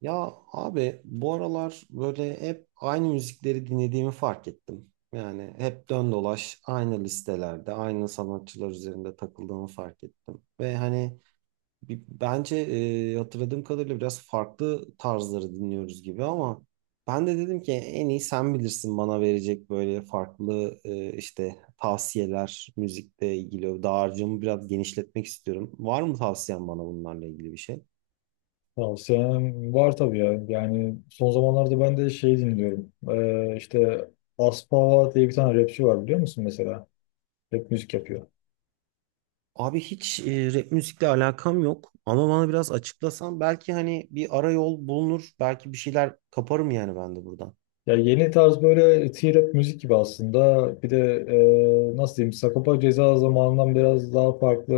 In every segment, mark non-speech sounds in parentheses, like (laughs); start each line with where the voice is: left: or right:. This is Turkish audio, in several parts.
right: Ya abi bu aralar böyle hep aynı müzikleri dinlediğimi fark ettim. Yani hep dön dolaş aynı listelerde, aynı sanatçılar üzerinde takıldığımı fark ettim. Ve hani bence hatırladığım kadarıyla biraz farklı tarzları dinliyoruz gibi ama ben de dedim ki en iyi sen bilirsin bana verecek böyle farklı işte tavsiyeler müzikle ilgili. Dağarcığımı biraz genişletmek istiyorum. Var mı tavsiyen bana bunlarla ilgili bir şey?
left: Tavsiyem var tabii ya. Yani son zamanlarda ben de şey dinliyorum. İşte Aspava diye bir tane rapçi var biliyor musun mesela? Rap müzik yapıyor.
right: Abi hiç rap müzikle alakam yok ama bana biraz açıklasan belki hani bir ara yol bulunur belki bir şeyler kaparım yani ben de buradan.
left: Ya yeni tarz böyle T-rap müzik gibi aslında. Bir de nasıl diyeyim Sagopa Ceza zamanından biraz daha farklı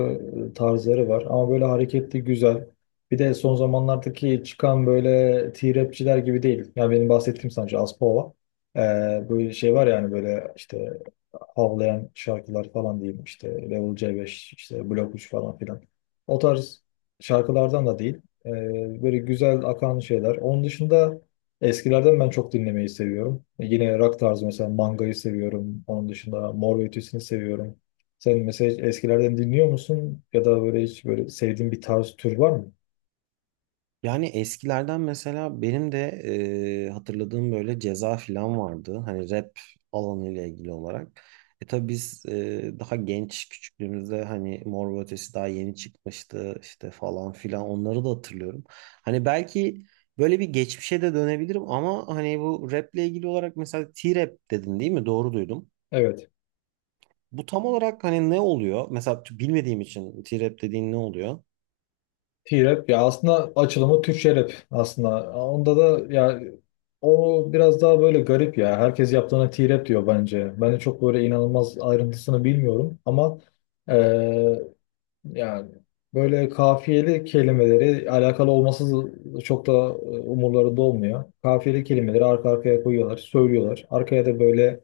left: tarzları var. Ama böyle hareketli güzel. Bir de son zamanlardaki çıkan böyle T-rapçiler gibi değil. Yani benim bahsettiğim sanatçı Aspava. Ee, böyle şey var yani böyle işte havlayan şarkılar falan diyeyim işte Level C5 işte Blok 3 falan filan. O tarz şarkılardan da değil. Böyle güzel akan şeyler. Onun dışında eskilerden ben çok dinlemeyi seviyorum. Yine rock tarzı mesela Manga'yı seviyorum. Onun dışında Mor ve Ötesi'ni seviyorum. Sen mesela hiç eskilerden dinliyor musun? Ya da böyle hiç böyle sevdiğin bir tarz tür var mı?
right: Yani eskilerden mesela benim de hatırladığım böyle Ceza falan vardı hani rap alanıyla ilgili olarak. E tabi biz daha genç küçüklüğümüzde hani Mor ve Ötesi daha yeni çıkmıştı işte falan filan onları da hatırlıyorum. Hani belki böyle bir geçmişe de dönebilirim ama hani bu raple ilgili olarak mesela T-Rap dedin değil mi? Doğru duydum.
left: Evet.
right: Bu tam olarak hani ne oluyor? Mesela bilmediğim için T-Rap dediğin ne oluyor?
left: T-Rap ya aslında açılımı Türkçe rap aslında. Onda da ya o biraz daha böyle garip ya. Herkes yaptığına T-Rap diyor bence. Ben de çok böyle inanılmaz ayrıntısını bilmiyorum ama yani böyle kafiyeli kelimeleri alakalı olması çok da umurlarında olmuyor. Kafiyeli kelimeleri arka arkaya koyuyorlar, söylüyorlar. Arkaya da böyle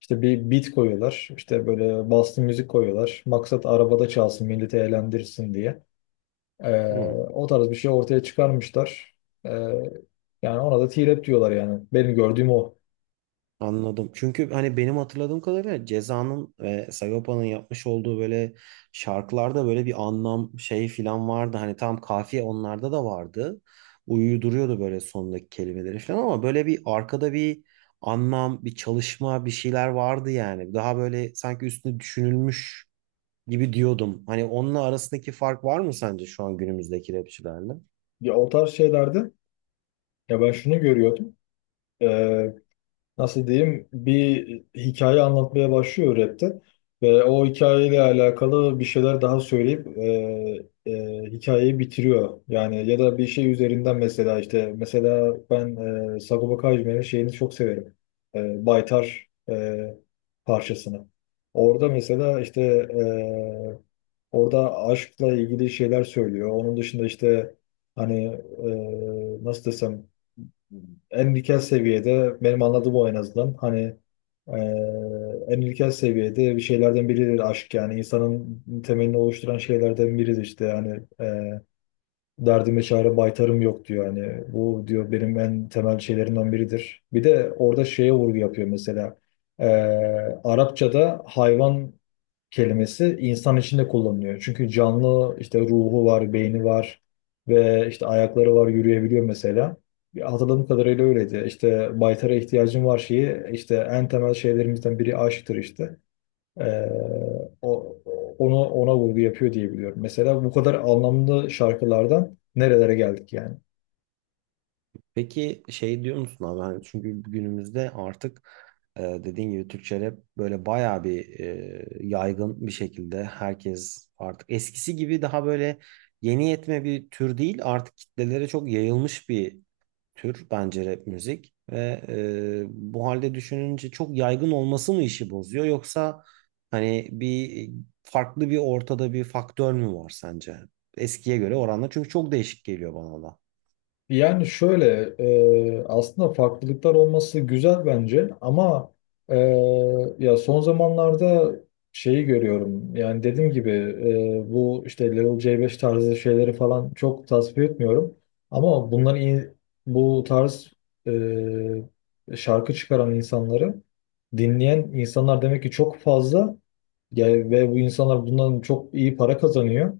left: işte bir beat koyuyorlar. İşte böyle bastı müzik koyuyorlar. Maksat arabada çalsın, milleti eğlendirsin diye. Ee,
right: Hı,
left: o tarz bir şey ortaya çıkarmışlar. Ee, yani ona da t diyorlar yani. Benim gördüğüm o.
right: anladım. Çünkü hani benim hatırladığım kadarıyla Ceza'nın ve Sagopa'nın yapmış olduğu böyle şarkılarda böyle bir anlam şey filan vardı. Hani tam kafiye onlarda da vardı. Uyuduruyordu böyle sondaki kelimeleri filan ama böyle bir arkada bir anlam, bir çalışma, bir şeyler vardı yani. Daha böyle sanki üstüne düşünülmüş gibi diyordum. Hani onunla arasındaki fark var mı sence şu an günümüzdeki rapçilerle?
left: Ya o tarz şeylerde ya ben şunu görüyordum. E, nasıl diyeyim bir hikaye anlatmaya başlıyor rapte ve o hikayeyle alakalı bir şeyler daha söyleyip hikayeyi bitiriyor. Yani ya da bir şey üzerinden mesela işte mesela ben Sagopa Kajmer'in şeyini çok severim. Baytar parçasını. Orada mesela işte orada aşkla ilgili şeyler söylüyor. Onun dışında işte hani nasıl desem en ilkel seviyede benim anladığım o en azından hani en ilkel seviyede bir şeylerden biridir aşk yani insanın temelini oluşturan şeylerden biridir işte yani derdime çare baytarım yok diyor hani bu diyor benim en temel şeylerimden biridir. Bir de orada şeye vurgu yapıyor mesela. Ee, Arapçada hayvan kelimesi insan içinde kullanılıyor. Çünkü canlı işte ruhu var, beyni var ve işte ayakları var, yürüyebiliyor mesela. Hatırladığım kadarıyla öyleydi. İşte baytara ihtiyacım var şeyi işte en temel şeylerimizden biri aşktır işte. Ee, o, onu ona vurgu yapıyor diye biliyorum. Mesela bu kadar anlamlı şarkılardan nerelere geldik yani?
right: Peki şey diyor musun abi? Hani çünkü günümüzde artık dediğin gibi Türkçe rap böyle bayağı bir yaygın bir şekilde herkes artık eskisi gibi daha böyle yeni yetme bir tür değil artık kitlelere çok yayılmış bir tür bence rap müzik ve bu halde düşününce çok yaygın olması mı işi bozuyor yoksa hani bir farklı bir ortada bir faktör mü var sence eskiye göre oranla çünkü çok değişik geliyor bana da.
left: Yani şöyle, aslında farklılıklar olması güzel bence ama e, ya son zamanlarda şeyi görüyorum yani dediğim gibi bu işte Level C5 tarzı şeyleri falan çok tasvip etmiyorum ama bunların bu tarz şarkı çıkaran insanları dinleyen insanlar demek ki çok fazla yani ve bu insanlar bundan çok iyi para kazanıyor.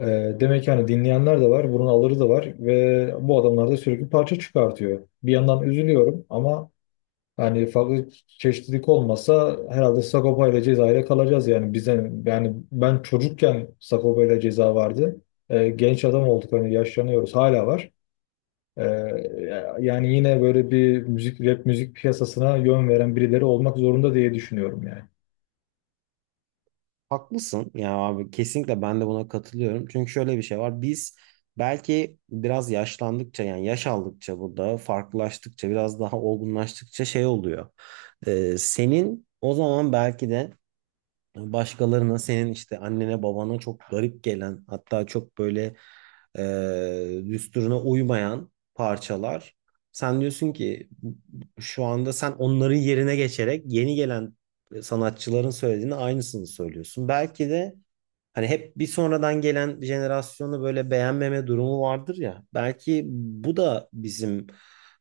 left: E, demek ki hani dinleyenler de var, bunun alırı da var ve bu adamlar da sürekli parça çıkartıyor. Bir yandan üzülüyorum ama hani farklı çeşitlilik olmasa herhalde Sagopa ile Ceza'yla kalacağız yani bize yani ben çocukken Sagopa ile Ceza vardı. Genç adam olduk hani yaşlanıyoruz hala var. E, yani yine böyle bir müzik rap müzik piyasasına yön veren birileri olmak zorunda diye düşünüyorum yani.
right: Haklısın ya abi kesinlikle ben de buna katılıyorum. Çünkü şöyle bir şey var. Biz belki biraz yaşlandıkça yani yaş aldıkça burada farklılaştıkça biraz daha olgunlaştıkça şey oluyor. Senin o zaman belki de başkalarına senin işte annene babana çok garip gelen hatta çok böyle düsturuna uymayan parçalar. Sen diyorsun ki şu anda sen onların yerine geçerek yeni gelen sanatçıların söylediğini aynısını söylüyorsun. Belki de hani hep bir sonradan gelen jenerasyonu böyle beğenmeme durumu vardır ya. Belki bu da bizim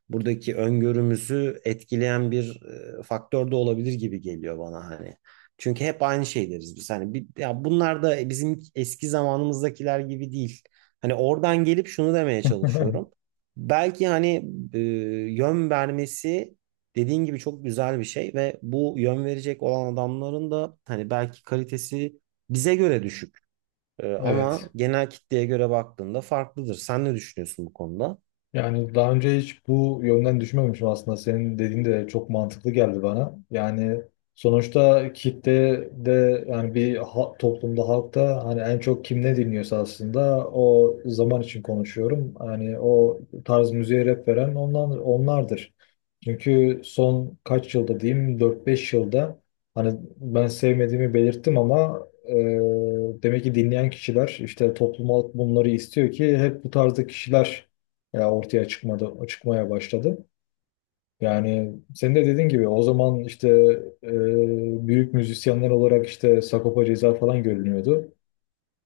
right: buradaki öngörümüzü etkileyen bir faktör de olabilir gibi geliyor bana hani. Çünkü hep aynı şey deriz biz. Hani bir, ya bunlar da bizim eski zamanımızdakiler gibi değil. Hani oradan gelip şunu demeye
left: (laughs)
right: çalışıyorum. Belki hani e, yön vermesi dediğin gibi çok güzel bir şey ve bu yön verecek olan adamların da hani belki kalitesi bize göre düşük.
left: Evet.
right: Ama genel kitleye göre baktığında farklıdır. Sen ne düşünüyorsun bu konuda?
left: Yani daha önce hiç bu yönden düşünmemişim aslında. Senin dediğin de çok mantıklı geldi bana. Yani sonuçta kitle de yani bir toplumda halkta hani en çok kim ne dinliyorsa aslında o zaman için konuşuyorum. Hani o tarz müziğe rap veren onlar, onlardır. Çünkü son kaç yılda diyeyim dört beş yılda hani ben sevmediğimi belirttim ama demek ki dinleyen kişiler işte toplum bunları istiyor ki hep bu tarzda kişiler ya ortaya çıkmadı, çıkmaya başladı. Yani senin de dediğin gibi o zaman işte e, büyük müzisyenler olarak işte Sagopa Ceza falan görünüyordu.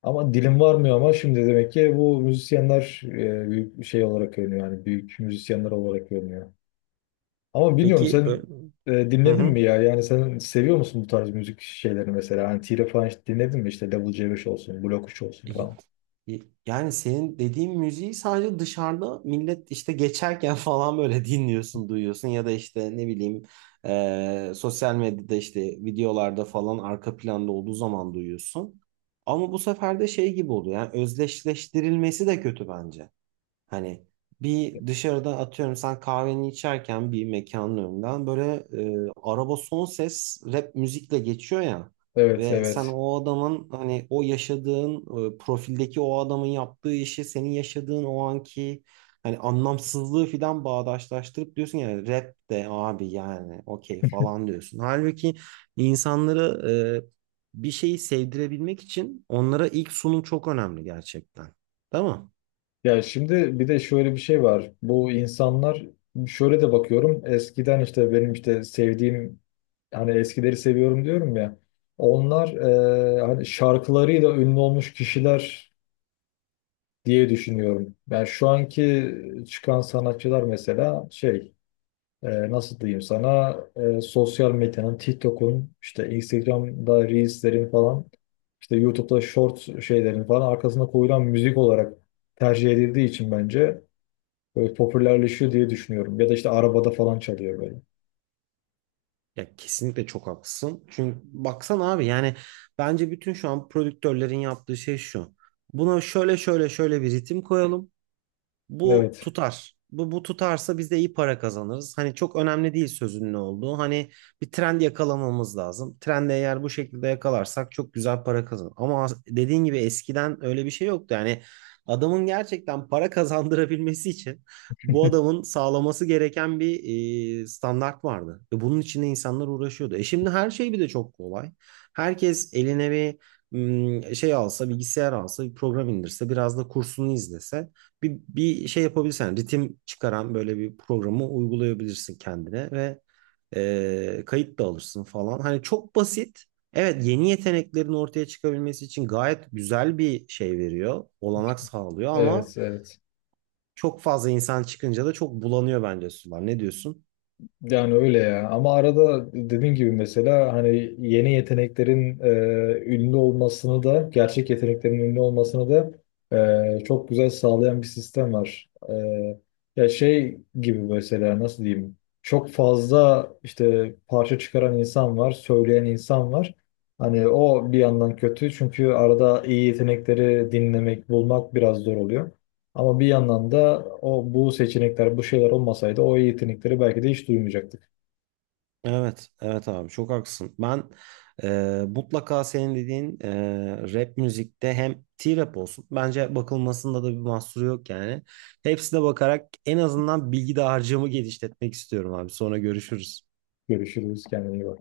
left: Ama dilim varmıyor ama şimdi demek ki bu müzisyenler büyük şey olarak görünüyor. Yani büyük müzisyenler olarak görünüyor. Ama bilmiyorum
right: Peki böyle.
left: sen
right: Hı
left: dinledin
right: hı.
left: mi ya? Yani sen seviyor musun bu tarz müzik şeylerini mesela? Hani Tire falan hiç dinledin mi? İşte Level C5 olsun, Blok 3 olsun
right: İyi.
left: falan.
right: İyi. Yani senin dediğin müziği sadece dışarıda millet işte geçerken (laughs) falan böyle dinliyorsun, duyuyorsun ya da işte ne bileyim sosyal medyada işte videolarda falan arka planda olduğu zaman duyuyorsun. Ama bu sefer de şey gibi oluyor. Yani özdeşleştirilmesi de kötü bence. Hani bir dışarıda atıyorum sen kahveni içerken bir mekanın önünden böyle araba son ses rap müzikle geçiyor ya
left: Evet,
right: ve sen
left: evet.
right: o adamın hani o yaşadığın profildeki o adamın yaptığı işi senin yaşadığın o anki hani anlamsızlığı filan bağdaşlaştırıp diyorsun yani rap de abi yani okey falan diyorsun. Halbuki insanları bir şeyi sevdirebilmek için onlara ilk sunum çok önemli gerçekten. Değil mi?
left: Ya şimdi bir de şöyle bir şey var. Bu insanlar şöyle de bakıyorum. Eskiden işte benim işte sevdiğim hani eskileri seviyorum diyorum ya. Onlar hani şarkılarıyla ünlü olmuş kişiler diye düşünüyorum. Ben şu anki çıkan sanatçılar mesela şey nasıl diyeyim sana sosyal medyanın TikTok'un işte Instagram'da Reels'lerin falan işte YouTube'da short şeylerin falan arkasına koyulan müzik olarak tercih edildiği için bence böyle popülerleşiyor diye düşünüyorum. Ya da işte arabada falan çalıyor böyle.
right: Ya kesinlikle çok haklısın. Çünkü baksana abi yani bence bütün şu an prodüktörlerin yaptığı şey şu. Buna şöyle şöyle şöyle bir ritim koyalım bu
left: Evet,
right: tutar. Bu tutarsa biz de iyi para kazanırız. Hani çok önemli değil sözün ne olduğu. Hani bir trend yakalamamız lazım. Trendi eğer bu şekilde yakalarsak çok güzel para kazanır. Ama dediğin gibi eskiden öyle bir şey yoktu. Yani adamın gerçekten para (laughs) kazandırabilmesi için bu adamın sağlaması gereken bir standart vardı. Ve bunun içinde insanlar uğraşıyordu. E şimdi her şey bir de çok kolay. Herkes eline bir şey alsa, bilgisayar alsa, bir program indirse, biraz da kursunu izlese bir şey yapabilirsen ritim çıkaran böyle bir programı uygulayabilirsin kendine ve kayıt da alırsın falan. Hani çok basit. Evet, yeni yeteneklerin ortaya çıkabilmesi için gayet güzel bir şey veriyor, olanak sağlıyor
left: evet,
right: ama
left: evet.
right: çok fazla insan çıkınca da çok bulanıyor bence sular. Ne diyorsun?
left: Yani öyle ya. Ama arada dediğim gibi mesela hani yeni yeteneklerin ünlü olmasını da gerçek yeteneklerin ünlü olmasını da çok güzel sağlayan bir sistem var. Ya şey gibi mesela nasıl diyeyim? Çok fazla işte parça çıkaran insan var, söyleyen insan var. Hani o bir yandan kötü çünkü arada iyi yetenekleri dinlemek, bulmak biraz zor oluyor. Ama bir yandan da o bu seçenekler, bu şeyler olmasaydı o yetenekleri belki de hiç duymayacaktık.
right: Evet, evet abi çok haklısın. Ben mutlaka senin dediğin rap müzikte hem T-rap olsun. Bence bakılmasında da bir mahsuru yok yani. Hepsine bakarak en azından bilgi dağarcığımı genişletmek istiyorum abi. Sonra görüşürüz.
left: Görüşürüz, kendine iyi bak.